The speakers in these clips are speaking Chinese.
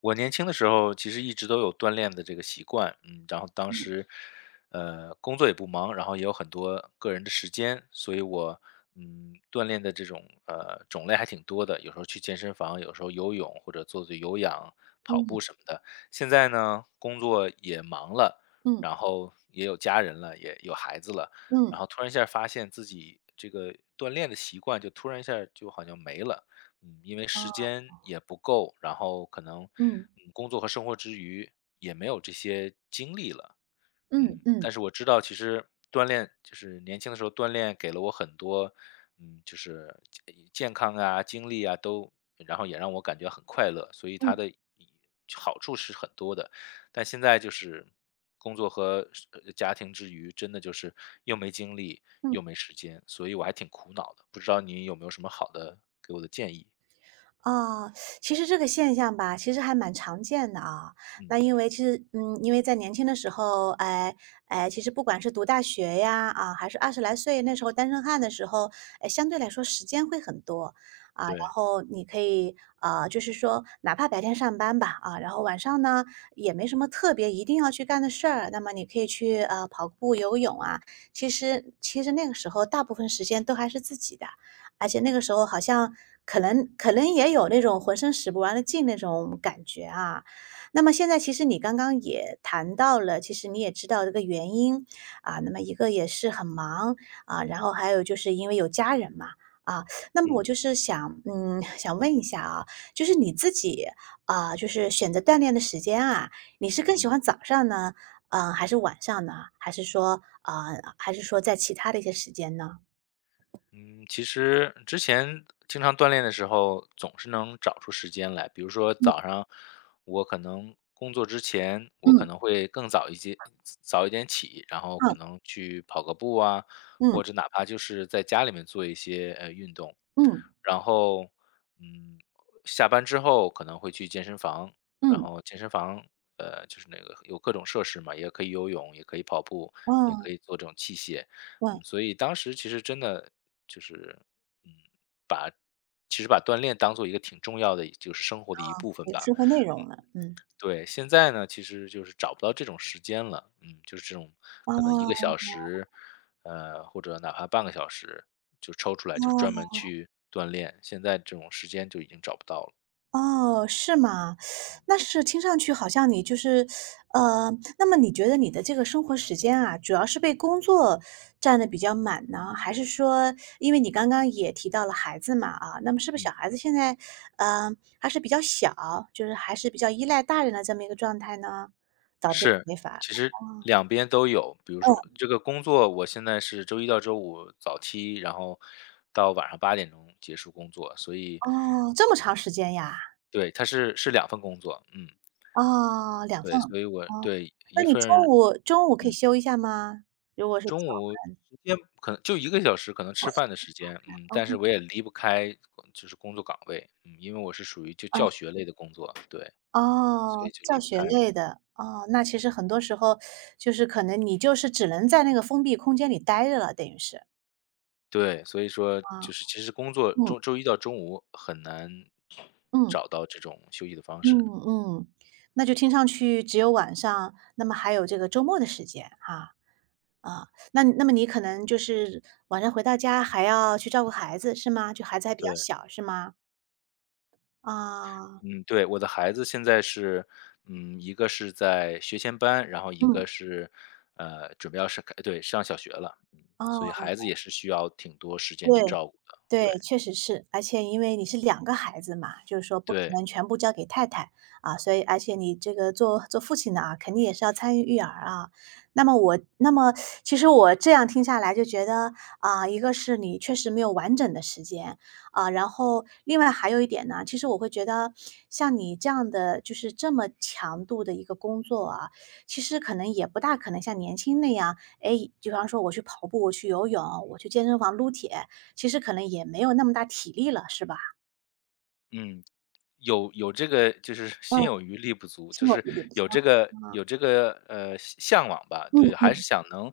我年轻的时候其实一直都有锻炼的这个习惯，然后当嗯时，工作也不忙，然后也有很多个人的时间，所以我，锻炼的这种种类还挺多的，有时候去健身房，有时候游泳或者做做有氧、跑步嗯什么的。现在呢，工作也忙了，嗯然后也有家人了，也有孩子了，然嗯，后突然一下发现自己这个锻炼的习惯就突然一下就好像没了，因为时哦，间也不够，然后可能，嗯工作和生活之余也没有这些精力了嗯嗯嗯但是我知道其实锻炼就是年轻的时候锻炼给了我很多，就是健健康啊、精力啊都然后也让我感觉很快乐，所以它嗯的好处是很多的。但现在就是工作和家庭之余，真的就是又没精力嗯。又没时间，所以我还挺苦恼的，不知道你有没有什么好的给我的建议？哦，其实这个现象吧，其实还蛮常见的啊。嗯，那因为其实，嗯，因为在年轻的时候，哎，其实不管是读大学呀，啊，还是二十来岁那时候单身汉的时候，哎，相对来说时间会很多啊。然对，后你可以，啊，就是说，哪怕白天上班吧，啊，然后晚上呢也没什么特别一定要去干的事儿，那么你可以去跑步、游泳啊。其实那个时候大部分时间都还是自己的。而且那个时候好像可能也有那种浑身使不完的劲那种感觉啊。那么现在其实你刚刚也谈到了，其实你也知道这个原因啊，那么一个也是很忙啊，然后还有就是因为有家人嘛。啊，那么我嗯，就是想，嗯，想问一下啊，就是你自己啊、就是选择锻炼的时间啊，你是嗯更喜哼，欢早上呢，嗯、还是晚上呢？还是说，啊还是说在其他的一些时间呢？嗯，其实之前经常锻炼的时候，总是能找出时间来。比如说早嗯上，我可能工作之前，我可嗯。能会更早一些，早一点起，然后可嗯能去跑个步啊，嗯。或者哪怕就是在家里面做一些运动。嗯，然后，嗯，下班之后可能会去健身房，然嗯，后健身房就是那个有各种设施嘛，也可以游泳，也可以跑步，也啊可以做这种器械。哇，所以当时其实真的就是，嗯，其实把锻炼当做一个挺重要的，就是生活的一部分有吧。生活内容了，嗯。对，现在呢，其实就是找不到这种时间了，就是这种可能一个哦，小时，或者哪怕半个小时，就抽出来就专门哦，去锻炼。现在这种时间就已经找不到了。哦，是吗？那是听上去好像你就是呃，那么你觉得你的这个生活时间啊，主要是被工作占的比较满呢？还是说因为你刚刚也提到了孩子嘛，啊，那么是不是小孩子现在，呃，还是比较小，就是还是比较依赖大人的这么一个状态呢？导致是，没法其实哦，两边都有。比如说这个工作，我现在是周一到周五早七，然后到晚上8点钟结束工作，所以嗯，哦，这么长时间呀？对，它是两份工作，嗯，哦两份，对，所以我哦，对，那一你份中儿午中午可以嗯，休一下吗？如果是早中午时间可能就一个小时，可能吃饭的时间，但是嗯我也离不开就是工作岗位，因为我是属于就啊，教学类的工作，对，所哦，以就教离不学开。类的，哦，那其实很多时候就是可能你就是只能在那个封闭空间里待着了，等于是，对，所以说啊，就是其实工作嗯，周一到周五很难嗯，找到这种休息的方嗯，式，嗯，那就听上去只有晚上，那么还有这个周末的时间哈，啊，那那么你可能就是晚上回到家还要去照顾孩子是吗？就孩子还比较对。小是吗？啊，嗯，对，我的孩子现在是，一个是在学前班，然后一嗯，个是，准备要上，对，上小学了，所以哦。孩子也是需要挺多时间对，去照顾的，对，对，确实是。而且因为你是两个孩子嘛，就是说不可对，能全部交给太太，啊，所以而且你这个做父亲的啊，肯定也是要参与育儿啊。那么其实我这样听下来就觉得，啊，一个是你确实没有完整的时间，啊，然后另外还有一点呢，其实我会觉得像你这样的就是这么强度的一个工作啊，其实可能也不大可能像年轻那样，哎，比方说我去跑步，我去游泳，我去健身房撸铁，其实可能也没有那么大体力了，是吧？嗯，有这个就是 嗯，心有余力不足，是就有是一点不错有这个啊有这个向往吧，嗯对，还是嗯想能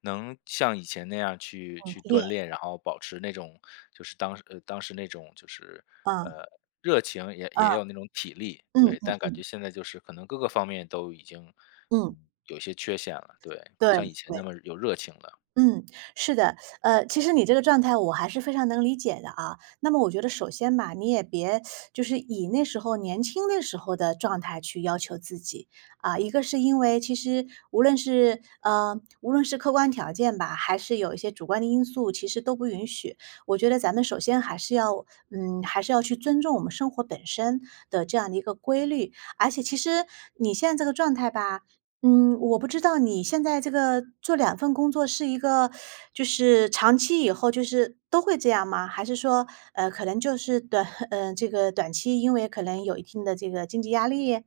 能像以前那样去嗯，去对，锻炼，然后保持那种就是当时那种就是嗯，呃热情也嗯，也有那种体力，嗯对，但嗯感觉现在就是可能各个方面都已经嗯，有些缺陷了，对，不对像以前那对。么有热情了。嗯，是的，其实你这个状态我还是非常能理解的啊。那么我觉得首先吧，你也别就是以那时候年轻那时候的状态去要求自己啊。一个是因为其实无论是客观条件吧，还是有一些主观的因素，其实都不允许。我觉得咱们首先还是要，嗯，还是要去尊重我们生活本身的这样的一个规律。而且其实你现在这个状态吧，嗯，我不知道你现在这个做两份工作是一个就是长期以后就是都会这样吗？还是说，可能就是短 嗯，这个短期因为可能有一定的这个经济压力，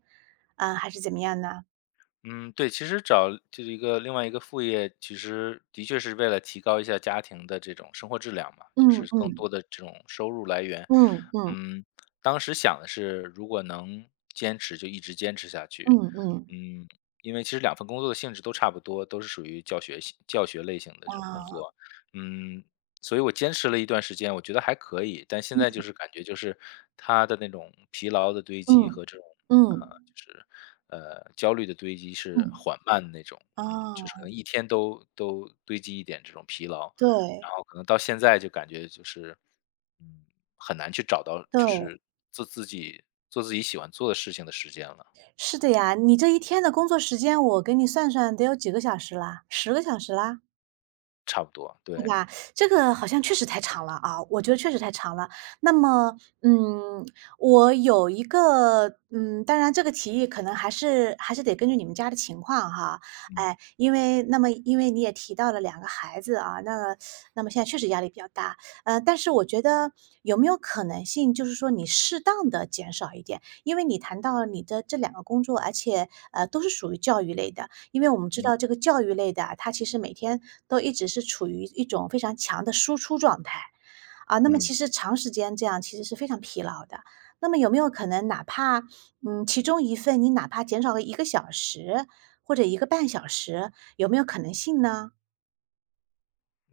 啊，还是怎么样呢？嗯，对，其实找就是一个另外一个副业，其实的确是为了提高一下家庭的这种生活质量嘛，就嗯是更嗯，多的这种收入来源。嗯嗯，嗯，当时想的是，如果能坚持，就一直坚持下去。嗯嗯，嗯，因为其实两份工作的性质都差不多，都是属于教学类型的这种工啊，作。嗯，所以我坚持了一段时间，我觉得还可以，但现在就嗯是感觉就是他的那种疲劳的堆积嗯和这种，呃，嗯就是焦虑的堆积是嗯，缓慢的那种，啊，就是可能一天都堆积一点这种疲劳，然对后可能到现在就感觉就是，嗯，很难去找到就对，是做自己做自己喜欢做的事情的时间了，是的呀，你这一天的工作时间我给你算算得有几个小时啦十个小时啦？差不多，对对，吧这个好像确实太长了啊，我觉得确实太长了。那么，嗯，我有一个，嗯，当然这个提议可能还是得根据你们家的情况哈，嗯哎，因为你也提到了两个孩子啊，那那么现在确实压力比较大，但是我觉得有没有可能性，就是说你适当的减少一点，因为你谈到了你的这两个工作，而且都是属于教育类的，因为我们知嗯道这个教育类的啊它其实每天都一直是处于一种非常强的输出状态，啊，那么嗯。其实长时间这样其实是非常疲劳的。那么有没有可能哪怕，嗯，其中一份你哪怕减少了一个小时或者一个半小时，有没有可能性呢？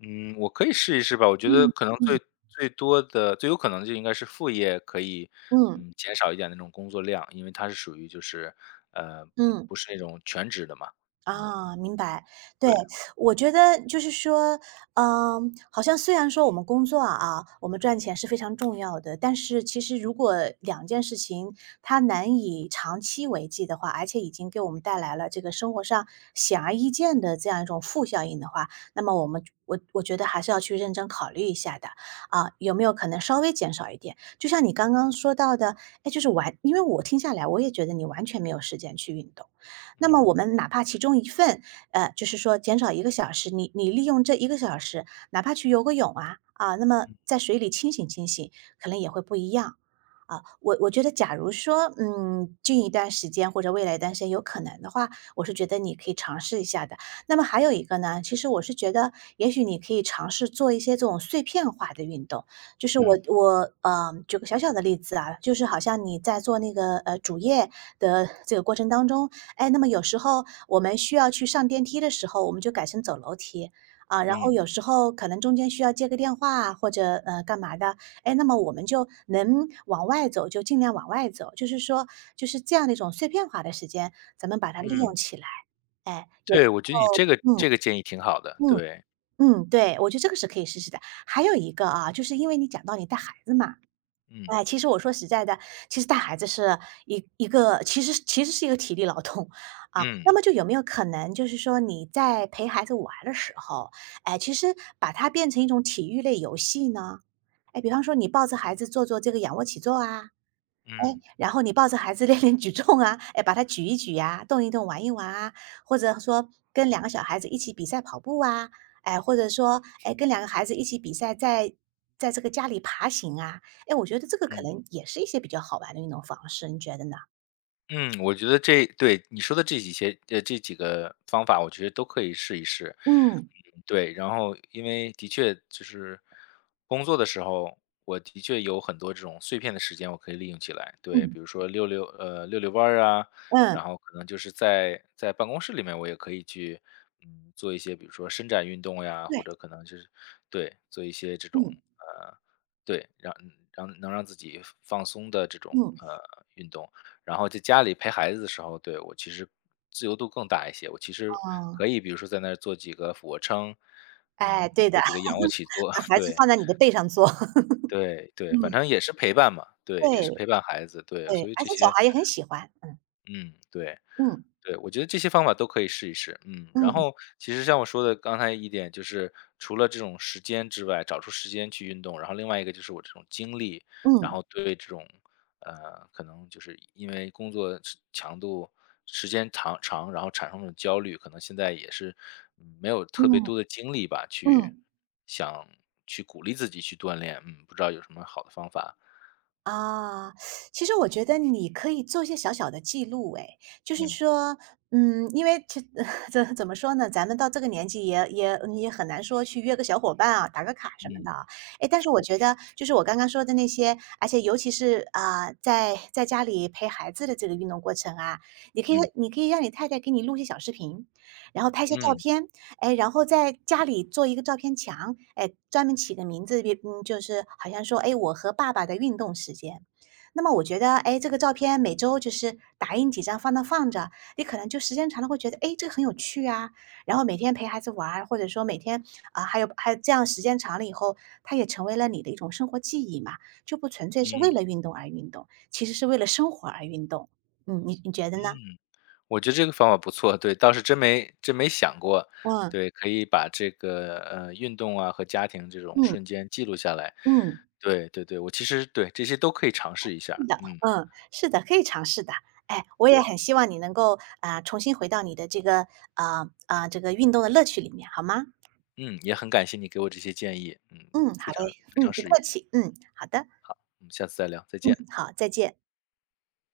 嗯，我可以试一试吧。我觉得嗯可能嗯。最多的、最有可能就应该是副业可以，嗯，减少一点那种工作量，因为它是属于就是，嗯。不是那种全职的嘛。嗯，啊，明白。对，对，我觉得就是说，嗯，好像虽然说我们工作啊，我们赚钱是非常重要的，但是其实如果两件事情它难以长期为继的话，而且已经给我们带来了这个生活上显而易见的这样一种负效应的话，那么我们我我觉得还是要去认真考虑一下的啊，有没有可能稍微减少一点？就像你刚刚说到的，哎，就是完，因为我听下来，我也觉得你完全没有时间去运动。那么嗯我们哪怕其中一份，就是说减少一个小时，你利用这一个小时，哪怕去游个泳啊啊，那么在水里清醒清醒，可能也会不一样啊。我觉得，假如说，嗯，近一段时间或者未来一段时间有可能的话，我是觉得你可以尝试一下的。那么还有一个呢，其实我是觉得，也许你可以尝试做一些这种碎片化的运动，就是我嗯我呃，举个小小的例子啊，就是好像你在做那个主业的这个过程当中，哎，那么有时候我们需要去上电梯的时候，我们就改成走楼梯啊。然后嗯有时候可能中间需要接个电话啊或者干嘛的，哎，那么我们就能往外走就尽量往外走，就是说就是这样的一种碎片化的时间，咱们把它利用嗯，起来。哎，有对，我觉得你这个嗯这个建议挺好的，嗯对，嗯，对，我觉得这个是可以试试的。还有一个啊，就是因为你讲到你带孩子嘛。嗯哎，其实我说实在的，其实带孩子是一个其实是一个体力劳动，啊，嗯那么就有没有可能就是说你在陪孩子玩的时候，哎，其实把它变成一种体育类游戏呢？哎，比方说你抱着孩子做这个仰卧起坐啊，嗯然后你抱着孩子 练举重啊，哎，把它举一举啊，动一动、玩一玩啊，或者说跟两个小孩子一起比赛跑步啊，哎，或者说哎跟两个孩子一起比赛在这个家里爬行啊，哎，我觉得这个可嗯。能也是一些比较好玩的运动方式，你觉得呢？嗯，我觉得这对，你说的这几个方法，我觉得都可以试一试。嗯对，然后因为的确就是工作的时候，我的确有很多这种碎片的时间，我可以利用起来。对，嗯比如说溜溜弯儿啊，嗯，然后可能就是在办公室里面，我也可以去做一些，比如说伸展运动呀，对，或者可能就是对做一些这种嗯呃对让嗯让能让自己放松的这种嗯，运动。然后在家里陪孩子的时候，对，我其实自由度更大一些，我其实哦，可以比如说在那儿做几个俯卧撑，嗯，哎，对的，做几个仰卧 起坐，把孩子对，放在你的背上坐，对，对，反嗯，正也是陪伴嘛，对，也是对陪伴孩子，对，对，所以而这且小些孩也很喜欢，嗯嗯，对。嗯对，我觉得这些方法都可以试一试。然后嗯其实像我说的刚才一点就是，除了这种时间之外，找出时间去运动，然后另外一个就是我这种精力，然嗯后对这种，可能就是因为工作时强度时间长长，然后产生这种焦虑，可能现在也是，没有特别嗯多的精力吧，去嗯。想去鼓励自己去锻炼，不知道有什么好的方法？啊，其实我觉得你可以做一些小小的记录，诶，就是嗯，说，嗯，因为这 怎么说呢，咱们到这个年纪也你也很难说去约个小伙伴啊，打个卡什么嗯，的啊，诶，但是我觉得就是我刚刚说的那些，而且尤其是啊，在家里陪孩子的这个运动过程啊，你可以嗯，你可以让你太太给你录一些小视频，然后拍一些照嗯，片，哎，然后在家里做一个照片墙，哎，专门起个名字，嗯，就是好像说，哎，我和爸爸的运动时间。那么我觉得，哎，这个照片每周就是打印几张放那放着，你可能就时间长了会觉得，哎，这个很有趣啊。然后每天陪孩子玩儿或者说每天啊、还有这样时间长了以后，它也成为了你的一种生活记忆嘛，就不纯粹是嗯，为嗯。了运动而运动，其实是为了生活而运动。嗯，你你觉得呢？嗯我觉得这个方法不错，对，倒是真没想过，嗯对，可以把这个，运动啊和家庭这种嗯瞬间记录下来。嗯。对对对，我其实对，这些都可以尝试一是下的，嗯，是的，可以尝试的。哎，我也对，很希望你能够啊、重新回到你的这个啊啊、这个运动的乐趣里面，好吗？嗯，也很感谢你给我这些建议，嗯，好非嘞，常非嗯，常不实客用，气，嗯，好的，我们下次再聊，再嗯，见。好，再见。